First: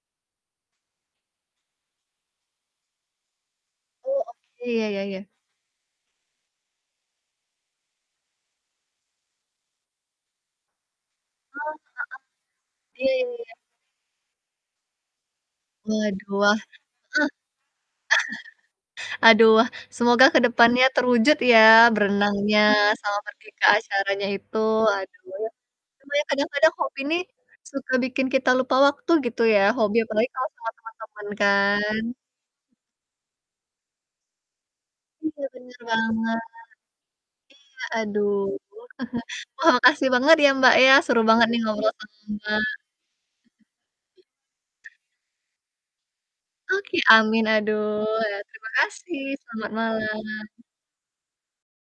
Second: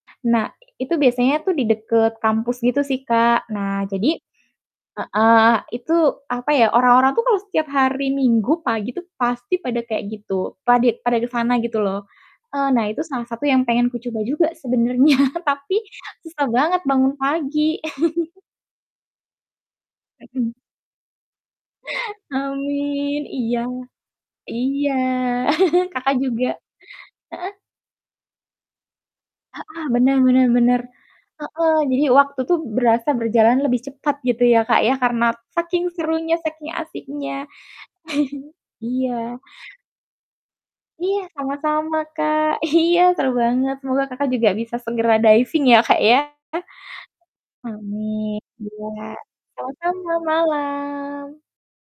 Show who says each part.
Speaker 1: Nah, itu biasanya tuh di deket kampus gitu sih Kak. Nah, jadi
Speaker 2: Oh, oke. Ya ya ya.
Speaker 1: heeh, itu apa ya, orang-orang tuh kalau setiap hari minggu pagi tuh pasti pada kayak gitu. Padit pada ke sana
Speaker 2: Ah,
Speaker 1: gitu loh. Eee, nah
Speaker 2: heeh.
Speaker 1: itu
Speaker 2: Iya, ya
Speaker 1: salah
Speaker 2: ya
Speaker 1: satu
Speaker 2: ya.
Speaker 1: yang pengen kucoba juga sebenarnya, tapi
Speaker 2: Waduh,
Speaker 1: susah
Speaker 2: wah heeh.
Speaker 1: banget bangun pagi.
Speaker 2: Aduh, wah, semoga ke
Speaker 1: Mhm.
Speaker 2: depannya terwujud ya berenangnya sama
Speaker 1: Amin,
Speaker 2: pergi
Speaker 1: iya.
Speaker 2: ke acaranya itu
Speaker 1: Iya.
Speaker 2: aduh. Cuma
Speaker 1: Kakak
Speaker 2: ya
Speaker 1: juga
Speaker 2: kadang-kadang hobi nih
Speaker 1: heeh.
Speaker 2: suka bikin kita lupa waktu gitu ya,
Speaker 1: Heeh,
Speaker 2: hobi
Speaker 1: benar
Speaker 2: apalagi
Speaker 1: benar
Speaker 2: kalau sama
Speaker 1: benar.
Speaker 2: temen-temen
Speaker 1: Heeh,
Speaker 2: kan.
Speaker 1: jadi waktu tuh berasa berjalan lebih cepat gitu ya ,Kak, ya, karena
Speaker 2: Iya bener
Speaker 1: saking serunya,
Speaker 2: banget.
Speaker 1: saking asiknya.
Speaker 2: Iya aduh.
Speaker 1: Iya.
Speaker 2: Wah, makasih banget ya, Mbak, ya,
Speaker 1: Iya,
Speaker 2: seru banget nih ngobrol
Speaker 1: sama-sama
Speaker 2: sama
Speaker 1: Kak.
Speaker 2: Mbak.
Speaker 1: Iya seru banget, semoga Kakak juga bisa segera diving ya, Kak, ya.
Speaker 2: Oke, amin, aduh. Ya,
Speaker 1: Amin,
Speaker 2: terima
Speaker 1: iya
Speaker 2: kasih, selamat
Speaker 1: sama-sama
Speaker 2: malam.
Speaker 1: malam.